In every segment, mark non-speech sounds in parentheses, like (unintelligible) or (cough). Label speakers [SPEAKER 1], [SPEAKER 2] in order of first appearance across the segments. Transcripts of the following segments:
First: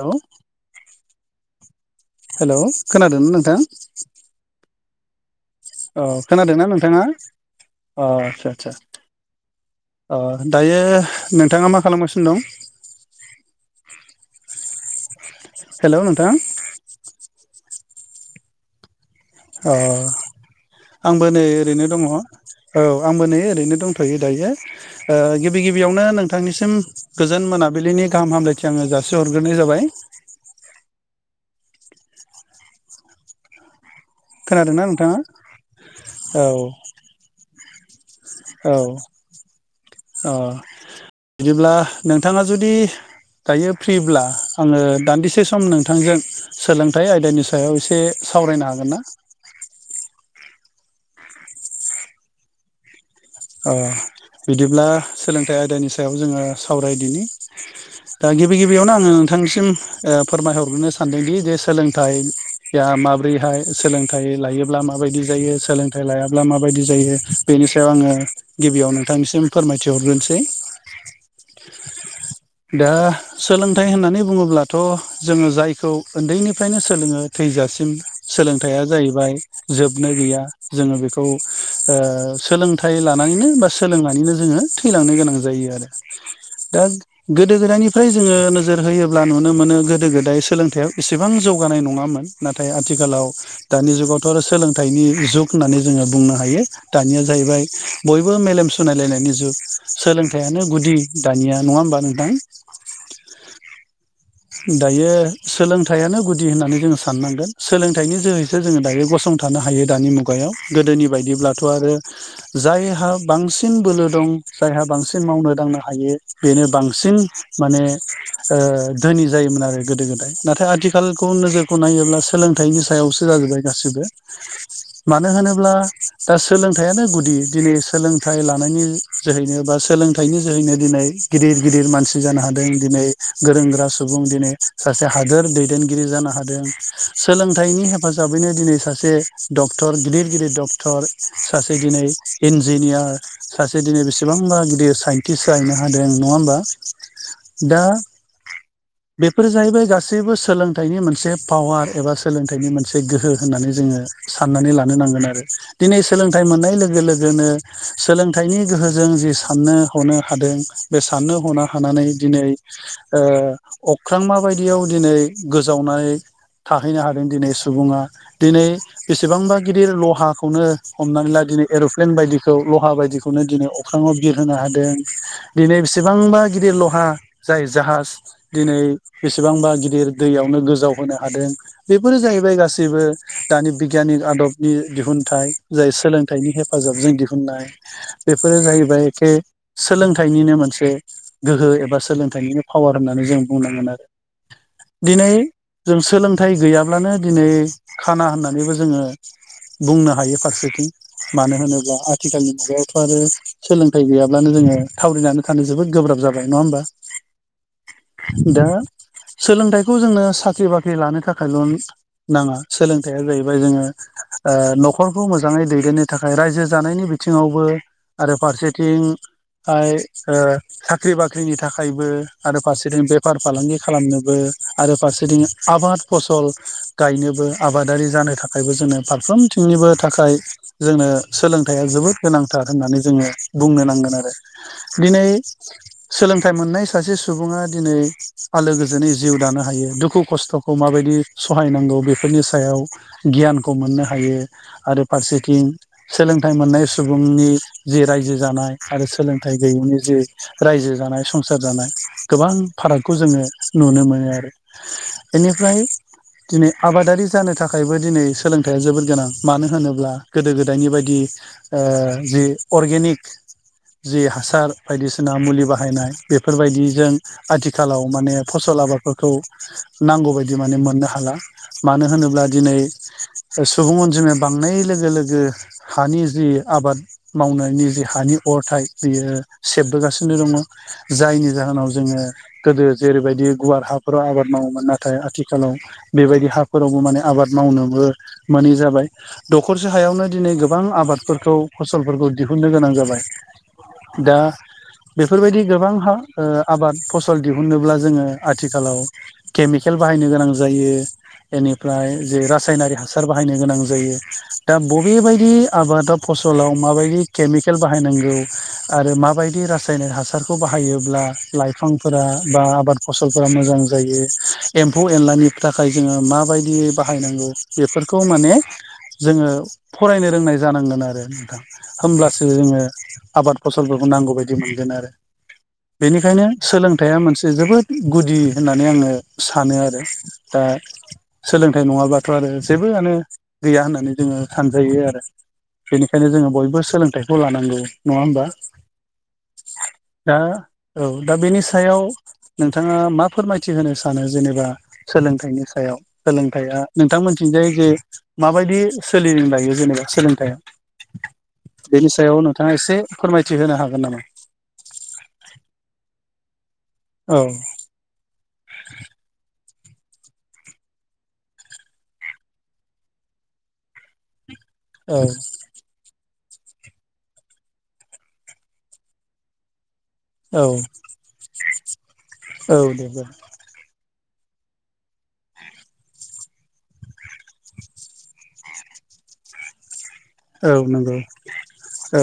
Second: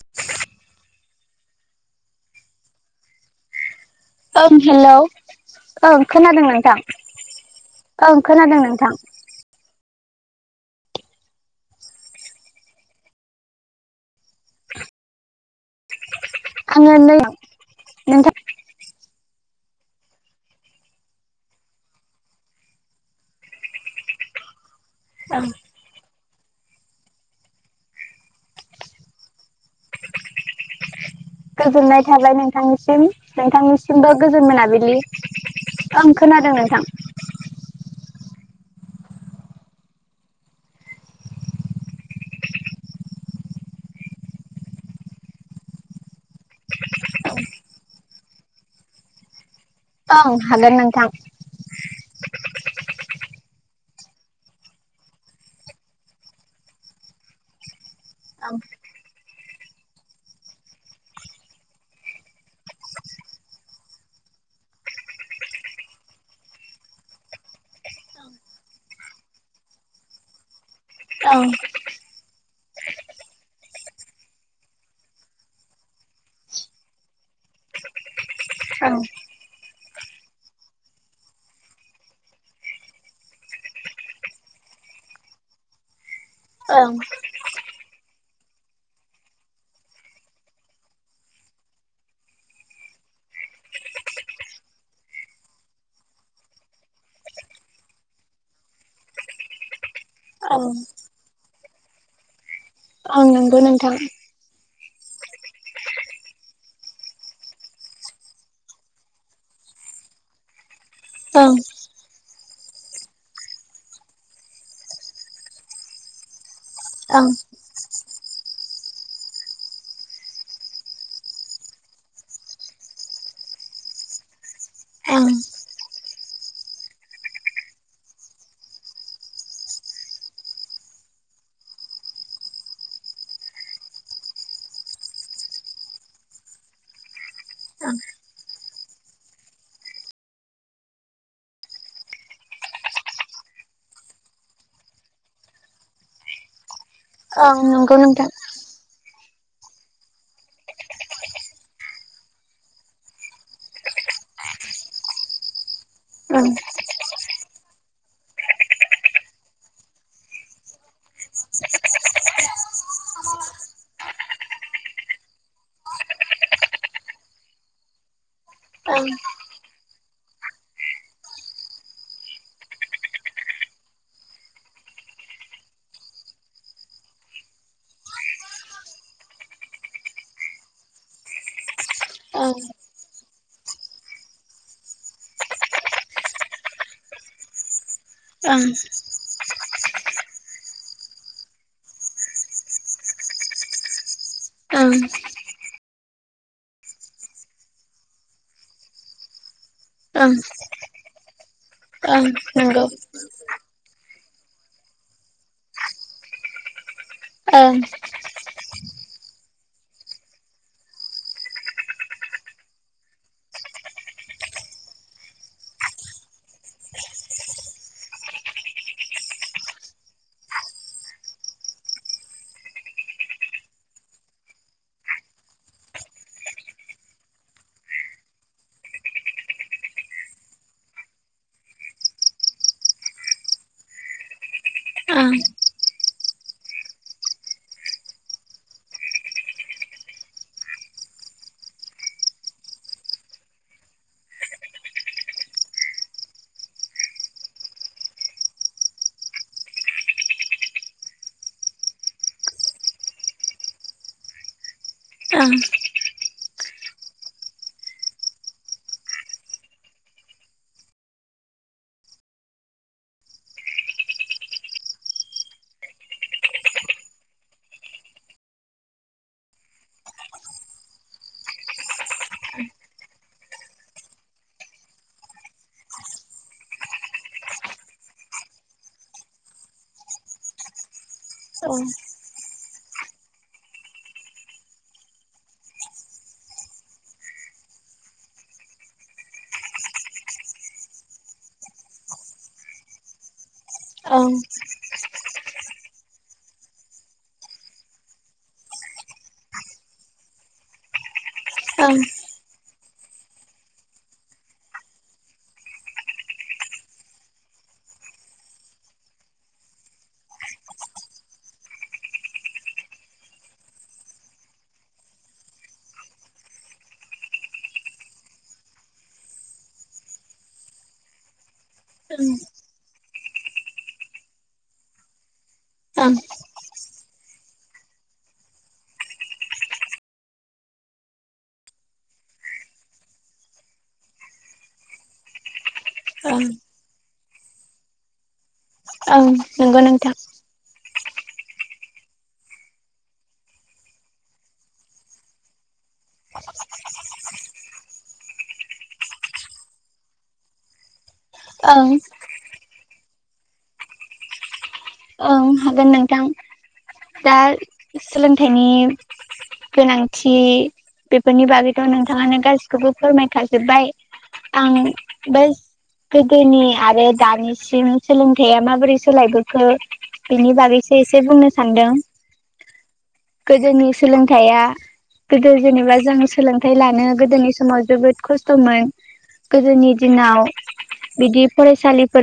[SPEAKER 1] Hello hello खोनादोंना नोंथां
[SPEAKER 2] ओं हेलौ
[SPEAKER 1] औ
[SPEAKER 2] ओं खोनादों
[SPEAKER 1] खोनादोंना
[SPEAKER 2] नोंथां
[SPEAKER 1] नोंथाङा अ
[SPEAKER 2] ओं
[SPEAKER 1] आदसा
[SPEAKER 2] खोनादों
[SPEAKER 1] आदसा
[SPEAKER 2] नोंथां
[SPEAKER 1] अ दायो नोंथाङा मा खालामगासिनो दं हेलौ नोंथां
[SPEAKER 2] (unintelligible)
[SPEAKER 1] अ आंबो नै ओरैनो दङ औ आंबो नै ओरैनो दंथ'यो दायो ओ गिबि गिबियावनो नोंथां नोंथांनिसिम गोजोन मोनाबिलिनि गाहाम हामलायथि आङो जासिहरग्रोनाय जाबाय
[SPEAKER 2] गोजोननाय थाबाय नोंथांनिसिम नोंथांनिसिम सिबबो गोजोन
[SPEAKER 1] खोनादोंना
[SPEAKER 2] मोनाबिलि
[SPEAKER 1] नोंथाङा
[SPEAKER 2] ओं खोनादों नोंथां
[SPEAKER 1] औ औ बिदिब्ला नोंथाङा जुदि दायो फ्रिब्ला आङो दान्दिसे सम नोंथांजों सोलोंथाइ आयदानि सायाव एसे सावरायनो हागोन ना
[SPEAKER 2] औ हागोन नोंथां
[SPEAKER 1] ओ बिदिब्ला सोलोंथाइ आयदानि सायाव जोङो सावरायदिनि दा
[SPEAKER 2] ओं
[SPEAKER 1] गिबि गिबियावनो आङो नोंथांनिसिम ओ फोरमायहरग्रोनो सानदोंदि जे सोलोंथाइया माब्रैहाय सोलोंथाइ लायोब्ला माबायदि जायो सोलोंथाइ लायाब्ला माबायदि जायो बेनि सायाव आङो गिबियाव नोंथांनिसिम फोरमायथिहरग्रोनसै
[SPEAKER 2] ओं
[SPEAKER 1] दा सोलोंथाइ होननानै बुङोब्लाथ' जोङो जायखौ उन्दैनिफ्रायनो सोलोङो थै थैजासिम सोलोंथाइया जाहैबाय जोबनो गैया जोङो बेखौ ओ सोलोंथा‌ थाइ लानानैनो बा सोलोंनानैनो जोङो थैलांनो गोनां जायो आरो दा गोदो गोदायनिफ्राय जोङो नोजोर होयोब्ला नुनो मोनो गोदो गोदाय सोलोंथायाइाव इसेबां जौगानाय नङामोन ना नाथाय आथिखालाव दानि जुगावथ' आरो सोलोंथाइनि जुग होननानै जोङो बुंनो हायो दानिया जाहैबाय बयबो मेलेम सनायलायनायनि जुग सोलोंथाइयानो
[SPEAKER 2] ओं ओं
[SPEAKER 1] गुदि दानिया नङा होमबा नोंथां?
[SPEAKER 2] नोंगो नोंथां
[SPEAKER 1] दायो सोलोंथाइयानो गुदि होननानै जोङो साननांगोन सोलोंथाइनि जोहैसो जोङो दायो गसंथार थानो हायो दानि मुगायाव गोदोनि
[SPEAKER 2] ओं
[SPEAKER 1] बायदिब्लाथ' आरो जायहा बांसिन बोलो दं जायहा बांसिन मावनो दांनो हायो बेनो बांसिन
[SPEAKER 2] ओं
[SPEAKER 1] माने ओ धोनि जायोमोन आरो गोदो गोदाय नाथाय आथिखालखौ नोजोरखौ नायोब्ला सोलोंथाइनि सायावसो जाजोबबाय गाससिबो मानो
[SPEAKER 2] ओं
[SPEAKER 1] होनोब्ला दा सोलोंथाइयानो गुदि दिनै सोलोंथाइ लानायनि जोहैनो बा सोलोंथाइनि जोहैनो दिनै गिदिर गिदिर मानसि जानो हादों दों दिनै गोरों गोरा सुबुं दिनै सासे हादोर दैदेनगिरि जानो हादों सोलों थाइनि हेफाजाबैनो दिनै सासे डक्टर गिदिर गिदिर डक्टर सासे दिनै इन्जिनियार सासे दिनै बेसेबांबा गिदिर साइन्टिस्ट जाहैनो हादों नङा होमबा?
[SPEAKER 2] औ
[SPEAKER 1] दा
[SPEAKER 2] नंगौ नोंथां
[SPEAKER 1] बेफोर जाहैबाय गासैबो सोलोंथाइनि मोनसे पावार एबा सोलोंथाइनि मोनसे गोहो होननानै जोङो साननानै लानो नांगोन आरो दिनै सोलोंथाइ
[SPEAKER 2] ओं
[SPEAKER 1] मोननाय लोगो लोग गोनो सोलोंथाइनि गोहोजों जि साननो हनो हादों बे साननो हनो हानानै दिनै ओ अख्रां माबायदियाव दिनै गोजावनाय थाहैनो हादों दिनै सुबुङा दिनै
[SPEAKER 2] ओं
[SPEAKER 1] बेसेबांबा गिदिर लहाखौनो हमनानै ला दिनै एर'प्ले न बायदिखौ लहा बायदिखौनो दिनै अख्रांव बिर होनोनो हादों दिनै बेसेबांबा गिदिर लहा जाय जाहाज दिनै बेसेबांबा गिदिर दैयावनो गोजाव होनो हादों बे बेफोरो
[SPEAKER 2] ओं
[SPEAKER 1] जाहैबाय गासैबो दानि बिगियानिक आदबनि दिहुनथाइ जाय सोलोंथाइनि हेफा हफाजाबजों दिहुननाय बेफोरो जाहैबाय एखे सोलोंथाइनिनो मोनसे गोहो एबा सोलोंथाइनिनो पावार होननानै जों बुंनांगोन आरो
[SPEAKER 2] ओं
[SPEAKER 1] दिनै जों सोलोंथाइ गैयाब्लानो दिनै खाना होननानैबो जोङो बुंनो
[SPEAKER 2] ओं
[SPEAKER 1] हायो फारसेथिं मानो होनोब्ला
[SPEAKER 2] ओं
[SPEAKER 1] आथिखालनि
[SPEAKER 2] नंगौ
[SPEAKER 1] मुगायावथ' आरो सोलोंथाइ गैयाब्लानो जोङो थावरिनानै थानो जोबोद गोब्राब जा जाबाय नङा होनबा
[SPEAKER 2] ओं
[SPEAKER 1] दा सोलोंथाइखौ जोंनो साख्रि बाख्रि लानो थाखायल' नाङा सोलोंथाइया जाहैबाय जोङो ओ न'खरखौ मोजाङै दैदेननो थाखाय रायजो जानायनि बिथिङावबो आरो फारसेथिं थाय ओ साख्रि बाख्रिनि थाखायबो आरो फारसेथिं बेफार फालांगि खालामनोबो आरो फारसेथिं आबाद फसल गायनोबो आबादारि जानो थाखायबो जोङो फारफ्रोम थिंनिबो थाखायक्ष जोंनो सोलोंथाइया जोबोद गोनांथार होननानै जोङो बुंनो नांगोन आरो दिनै
[SPEAKER 2] ओं
[SPEAKER 1] सोलोंथाइ मोननाय सासे सुबुङा दिनै आलो गोजोनै जिउ दानो हायो दुखु खस्थ'खौ माबायदि सहायनांगौ बेफोरनि सायाव गियानखौ मोननो हायो आरो फारसे थिं सोलोंथाइ मोननाय सुबुंनि जि रायजो जानाय आरो सोलोंथाइ गैयैनि जि रायजो जानाय संसार जानाय गोबां फारागखौ जोङो नुनो मोनो आरो
[SPEAKER 2] ओं ओं
[SPEAKER 1] बेनिफ्राय दिनै आबादारि जानो थाखायबो दिनै सोलोंथाइया जोबोर गोनां मानो होनोब्ला गोदो गोदायनि बायदि ओ जि अर्गेनिक जि हासार बायदिसिना मुलि बाहायनाय बेफोरबायदिजों आथिखालाव माने फसल लाबारफोरखौ नांगौ बायदि माने मोननो हाला मानो होनोब्ला दिनै सुबुं अनजिमाया बांनाय लोगो लोगो हानि जि आबाद मावनायनि जि हानि अरथाय बियो सेबबोगासिनो नो दं जायनि जाहोनाव जोङो गोदो जेरैबायदि गुवार हाफोराव आबाद मावोमोन नाथाय आथिखालाव बेबायदि हाफोरावबो माने आबाद मावनो बो मोनै जाबाय दखरसे ह सायावनो दिनै गोबां आबादफोरखौ फसलफोरखौ दिहुननो गोनां जाबाय।
[SPEAKER 2] औ
[SPEAKER 1] दा बेफोरबायदि गोबां हा आबाद फसल दिहुनोब्ला जोङो आथिखालाव केमिकेल बाहायनो गोनां जायो
[SPEAKER 2] ओं
[SPEAKER 1] बेनिफ्राय जा रासायनारि हासार बाहायनो गोनां जायो। दा बबे बायदि आबादा फसलाव माबायदि केमिकेल बाहायनांगौ आरो माबायदि रासायनिक हासारखौ बाहायोब्ला लाइफांफोरा बा आबाद फसलफोरा मोजां जायो एम्फौ एनलानि थाखाय जोङो माबायदि बाहायनांगौ बेफोरखौ माने जोङो फरायनो रोंनाय जानांगोन आरो नोंथां होमब्लासो जोङो आबाद फसलफोरखौ नांगौ बायदि मोन (inaudible) आरो
[SPEAKER 2] ओं
[SPEAKER 1] बेनिखायनो सोलोंथाइया मोनसे जोबोद गुदि होननानै आङो सानो आरो दा दा सोलोंथाइ नङाबाथ' आरो जेबोआनो गैया होननानै जोङो सानजायो आरो बेनिखायनो
[SPEAKER 2] ओं
[SPEAKER 1] जोङो बयबो सोलोंथाइखौ लानांगौ नङा होमबा।
[SPEAKER 2] ओ नंगौ नोंथां।
[SPEAKER 1] दा औ दा बेनि सायाव नोंथाङा मा फोरमायथि होनो सानो जेनेबा सोलोंथाइनि सायाव सोलोंथाइया नोंथांमोनथिं थिंजाय जे माबायदि सोलि लायो जेनेबा सोलोंथाइया
[SPEAKER 2] ओं
[SPEAKER 1] बेनि सायाव नोंथाङा एसे फोरमायथि होनो हागोन नामा?
[SPEAKER 2] ओं हागोन नोंथां। दा
[SPEAKER 1] औ
[SPEAKER 2] सोलोंथाइनि गोनांथि बेफोरनि बागैथ' नोंथाङानो गासिखौबो फोरमायखाजोब्बाय आं
[SPEAKER 1] औ
[SPEAKER 2] बास गोदोनि आरो दानिसिम सोलोंथायया माबोरै सोलायबोखो बिनि
[SPEAKER 1] औ
[SPEAKER 2] बागैसो एसे बुंनो सानदों।
[SPEAKER 1] औ दे
[SPEAKER 2] गोदोनि सोलों थाइया गोदो जेनेबा जों सोलोंथाइ लानो गोदोनि समाव जोबोद खस्थ'मोन गोदोनि दिनाव
[SPEAKER 1] औ नंगौ
[SPEAKER 2] बिदि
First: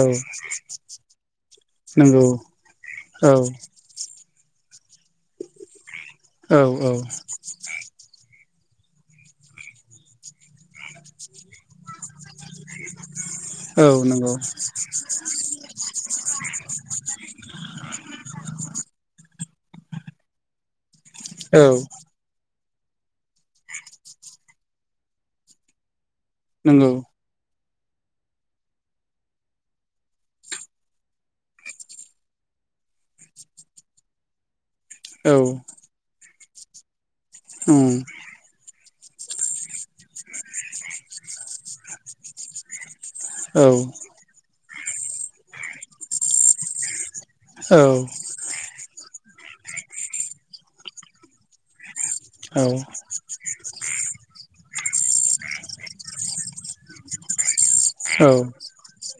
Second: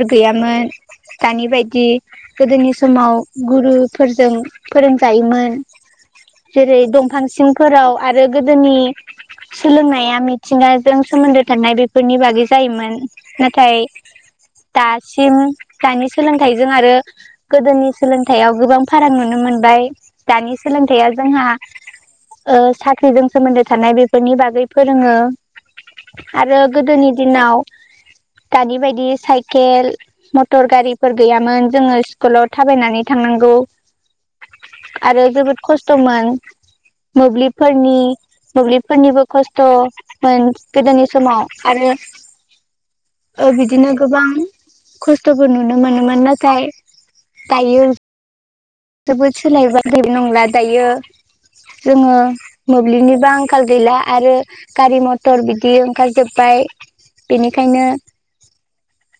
[SPEAKER 1] औ
[SPEAKER 2] गैयामोन। दानि बायदि
[SPEAKER 1] नंगौ
[SPEAKER 2] गोदोनि समाव
[SPEAKER 1] औ
[SPEAKER 2] गुरुफोरजों फोरोंजायोमोन
[SPEAKER 1] औ
[SPEAKER 2] जेरै
[SPEAKER 1] औ
[SPEAKER 2] दंफां सिंफोराव आरो गोदोनि सोलोंनाया मिथिंगाजों सोमोन्दो थानाय बेफोरनि बागै जायोमोन नाथाय
[SPEAKER 1] औ नंगौ
[SPEAKER 2] दासिम दानि सोलोंथाइजों आरो गोदोनि सोलोंथाइआव गोबां फाराग नुनो मोन ओमफ्राय दानि सोलोंथाइया जोंहा
[SPEAKER 1] औ
[SPEAKER 2] ओ साख्रिजों सोमोन्दो थानाय बेफोरनि बागै फोरोङो आरो
[SPEAKER 1] नंगौ
[SPEAKER 2] गोदोनि दिनाव
[SPEAKER 1] (inaudible)
[SPEAKER 2] दानि बायदि साइकेल मटर गारिफोर गैयामोन जोङो स्कुलाव थाबायनानै थांनांगो नंगौ
[SPEAKER 1] (inaudible)
[SPEAKER 2] आरो जोबोद खस्थ'मोन
[SPEAKER 1] उम
[SPEAKER 2] मोब्लिबफोरनि मोब्लिब फोरनिबो खस्थ'मोन गोदोनि समाव आरो ओ
[SPEAKER 1] औ
[SPEAKER 2] बिदिनो गोबां खस्थ'फोर नुनो मोनोमोन नाथाय दायो
[SPEAKER 1] औ
[SPEAKER 2] जोबोद सोलायबाय नंला दायो। जोङो मोब्लिबनिबो आंखाल गैला आरो गारि मथर बिदि ओंखार जोब्बाय बेनिखायनो
[SPEAKER 1] औ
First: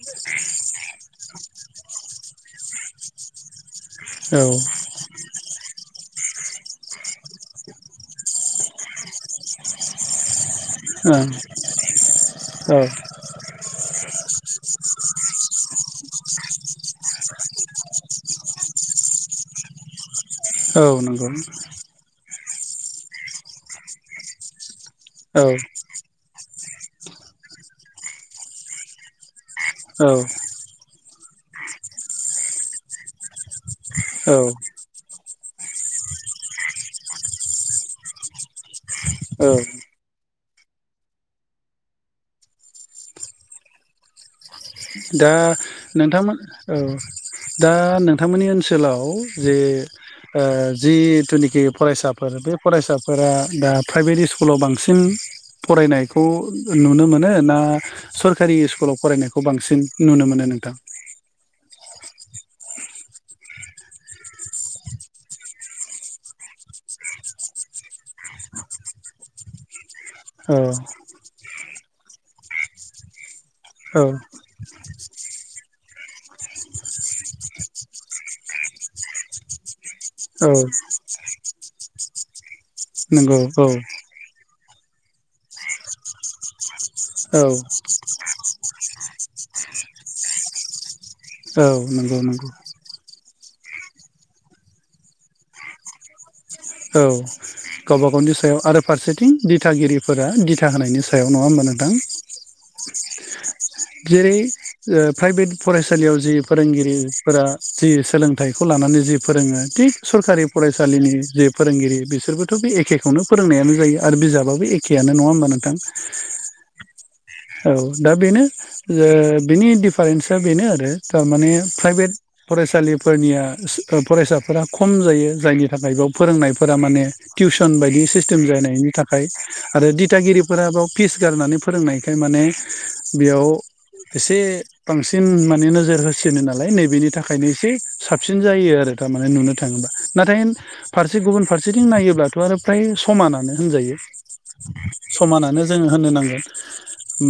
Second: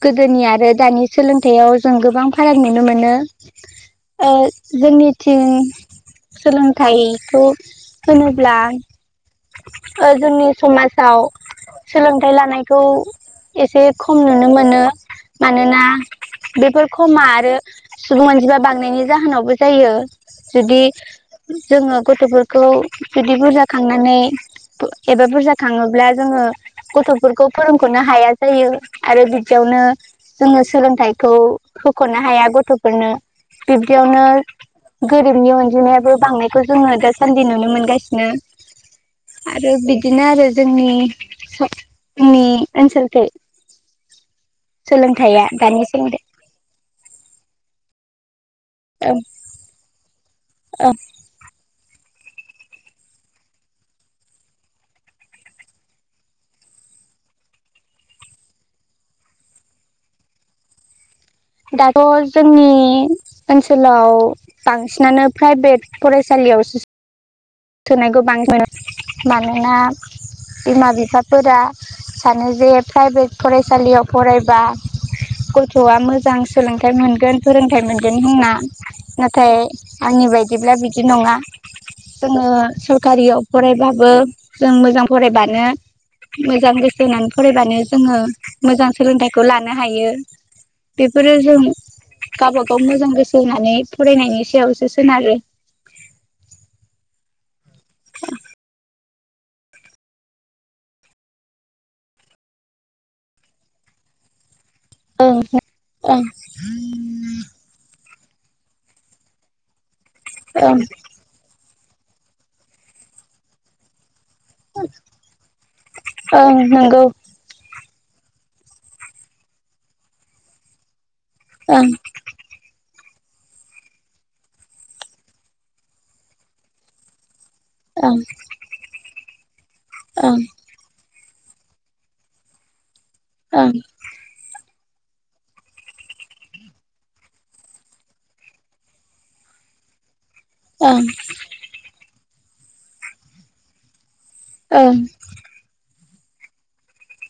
[SPEAKER 2] गोदोनि आरो दानि सोलोंथायाइयाव जों गोबां फाराग नुनो मोनो ओ
[SPEAKER 1] ओं औ
[SPEAKER 2] जोंनिथिं सोलोंथाइखौ होनोब्ला ओ जोंनि समाजाव सोलोंथाइ लानायखौ एसे खम नुनो मोनो
[SPEAKER 1] (inaudible)
[SPEAKER 2] मानोना बेफोर खमा आरो सुबुं अनजिबा बांनायनि जाहोनावबो जायो
[SPEAKER 1] औ
[SPEAKER 2] जुदि
[SPEAKER 1] नंगौ
[SPEAKER 2] जोंङो गथ'फोर खौ जुदि बुरजा खांनानै एबा
[SPEAKER 1] औ
[SPEAKER 2] बुरजा खाङोब्ला जोङो गथ'फोरखौ फोरोंख'नो हाया जायो आरो बिदियावनो जोङो सोलोंथाइ खौ होख'नो हाया गथ'फोरनो बिब्दियावनो
[SPEAKER 1] औ
[SPEAKER 2] गोरिबनि अनजिनायायाबो बांनायखौ जोङो दासान्दि नुनो मोनगासिनो
[SPEAKER 1] औ
[SPEAKER 2] आरो बिदिनो आरो जोंनि जोंनि ओनसोलखै
[SPEAKER 1] दा
[SPEAKER 2] सोलोंथाइया दानि सोलोंथाइ
[SPEAKER 1] नोंथांमोन औ दा नोंथांमोननि ओन सोलाव
[SPEAKER 2] ओं
[SPEAKER 1] जे ओ
[SPEAKER 2] ओं
[SPEAKER 1] जिथुनिखि फरायसा फोर बे फरायसाफोरा दा प्राइभेट इस्कुलाव बांसिन फरायनायखौ नुनो मोनो ना सरकारि स्कुलाव फरायनायखौ बां सिन नुनो मोनो नोंथां
[SPEAKER 2] दाथ' जोंनि ओनसोलाव बांसिनानो प्राइभेट फरायसालियाव
[SPEAKER 1] (inaudible)
[SPEAKER 2] (unintelligible) मानोना
[SPEAKER 1] औ
[SPEAKER 2] फोरा सानो जे प्राइभेट फरायसालियाव
[SPEAKER 1] औ
[SPEAKER 2] फरायबा गथ'आ मोजां सोलोंथाइ मोनगोन फोरोंथाइ मोनगोन होनना नाथाय आंनि
[SPEAKER 1] औ
[SPEAKER 2] बायदिब्ला बिदि नङा जोङो
[SPEAKER 1] नंगौ
[SPEAKER 2] सरखारियाव
[SPEAKER 1] औ
[SPEAKER 2] फरायबाबो जों मोजां फरायबानो मोजां गोसो
[SPEAKER 1] औ
[SPEAKER 2] फरायबानो जोङो मोजां सोलोंथाइखौ लानो हायो। बेफोरो जों
[SPEAKER 1] औ नंगौ नंगौ
[SPEAKER 2] गाबागाव मोजां गोसो होनानै फरायनायनि सायावसो सोनारो
[SPEAKER 1] औ गावबा गावनि सायाव आरो फारसे थिं दिथागिरिफोरा दिथा होनायनि सायाव नङा होमबा नोंथां जेरै ओ
[SPEAKER 2] ओं
[SPEAKER 1] प्राइभेट फरायसालियाव
[SPEAKER 2] ओं
[SPEAKER 1] जि फोरोंगिरिफोरा जि सोलोंथाइखौ लानानै जि फोरोङो थिग सरखारि
[SPEAKER 2] ओं
[SPEAKER 1] फरायसालिनि जि फोरोंगिरि बिसोरबोथ' बे एखेखवनो फोरोंनायानो जायो। आरो बिजाबाबो एखेयानो नङा होमबा नोंथां
[SPEAKER 2] ओं नंगौ
[SPEAKER 1] औ दा बेनो ओ बिनि डिफारेन्सा बेनो आरो थारमाने
[SPEAKER 2] ओं
[SPEAKER 1] प्राइभेट फरायसालि फोरनिया फरायसाफोरा खम जायो जायनि थाखाय बेयाव फोरोंनायफोरा माने टिउसन बायदि
[SPEAKER 2] ओं
[SPEAKER 1] सिस्टेम जानायनि थाखाय आरो
[SPEAKER 2] ओं ओं
[SPEAKER 1] दिथागिरिफोरा बाव फिस गारनानै फोरोंनायखाय माने बेयाव एसे बांसिन माने नोजोर होसिनो नालाय नैबेनि थाखायनो एसे साबसिन जायो आरो थारमाने नुनो थाङोबा नाथाय
[SPEAKER 2] ओं
[SPEAKER 1] फारसे गुबुन फारसेथिं नायोब्लाथ' आरो फ्राय समानानो होनजायो
[SPEAKER 2] ओं
[SPEAKER 1] समानानो जोङो होननो नांगोन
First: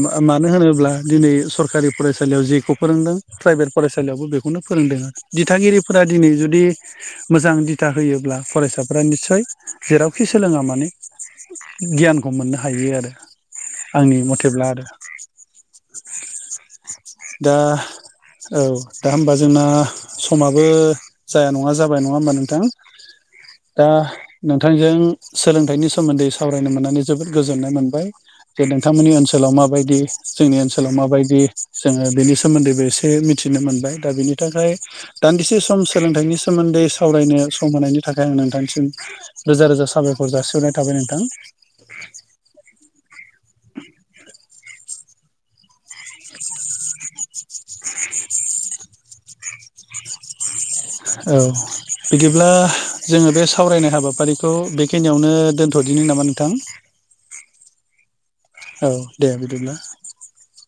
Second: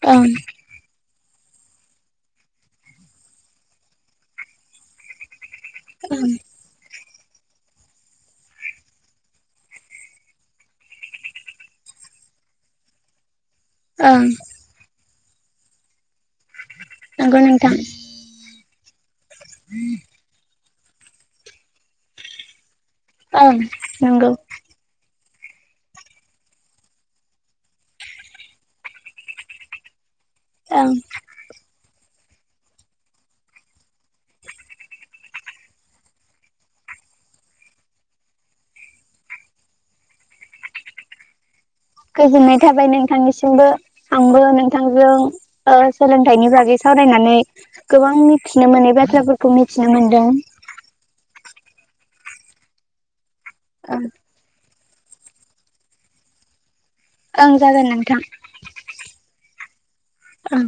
[SPEAKER 1] मा
[SPEAKER 2] ओं
[SPEAKER 1] मानो होनोब्ला दिनै सरखारि फरायसालियाव जेखौ फोरोंदों प्राइभेट फरायसालियावबो बेखौनो फोरोंदों आरो दिथागिरिफोरा दिनै
[SPEAKER 2] ओं
[SPEAKER 1] जुदि मोजां दिथा होयोब्ला फरायसाफ्रा निस्सय जेरावखि सोलोङा मानो गियानखौ मोननो हायो आरो आंनि
[SPEAKER 2] ओं
[SPEAKER 1] मथेब्ला आरो
[SPEAKER 2] नंगौ
[SPEAKER 1] दा
[SPEAKER 2] नोंथां
[SPEAKER 1] औ दा होमबा जोंना समा बो जाया नङा जाबाय नङा होमबा नोंथां
[SPEAKER 2] ओं
[SPEAKER 1] दा
[SPEAKER 2] नंगौ
[SPEAKER 1] नोंथांजों सोलोंथाइनि सोमोन्दै सावरायनो मोननानै जोबोद गोजोननाय मोनबाय जे नोंथांमोननि ओनसोलाव माबायदि जोंनि
[SPEAKER 2] ओं
[SPEAKER 1] माबायदि जोङो बेनि सोमोन्दैबो एसे मिथिनो मोनबाय दा बिनि थाखाय दान्दिसे सम सोलोंथाइनि सोमोन्दै सावरायनो सम होनायनि थाखाय आं नोंथांसिम रोजा रोजा साबायखर जासिहरनाय थाबाय नोंथां
[SPEAKER 2] गोजोननाय थाबाय नोंथांनिसिमबो आंबो नोंथांजों सोलोंथाइनि बागै सावरायनानै गोबां मिथिनो मोनै बाथ्राफोरखौ खौ मिथिनो मोन्दों
[SPEAKER 1] औ बिदिब्ला जोङो बे सावरायनाय
[SPEAKER 2] ओं
[SPEAKER 1] हाबाफारिखौ बेखिनियावनो दोन्थ'दिनो नामा नोंथां
[SPEAKER 2] ओं जागोन नोंथां
[SPEAKER 1] औ दे बिदिब्ला
[SPEAKER 2] औ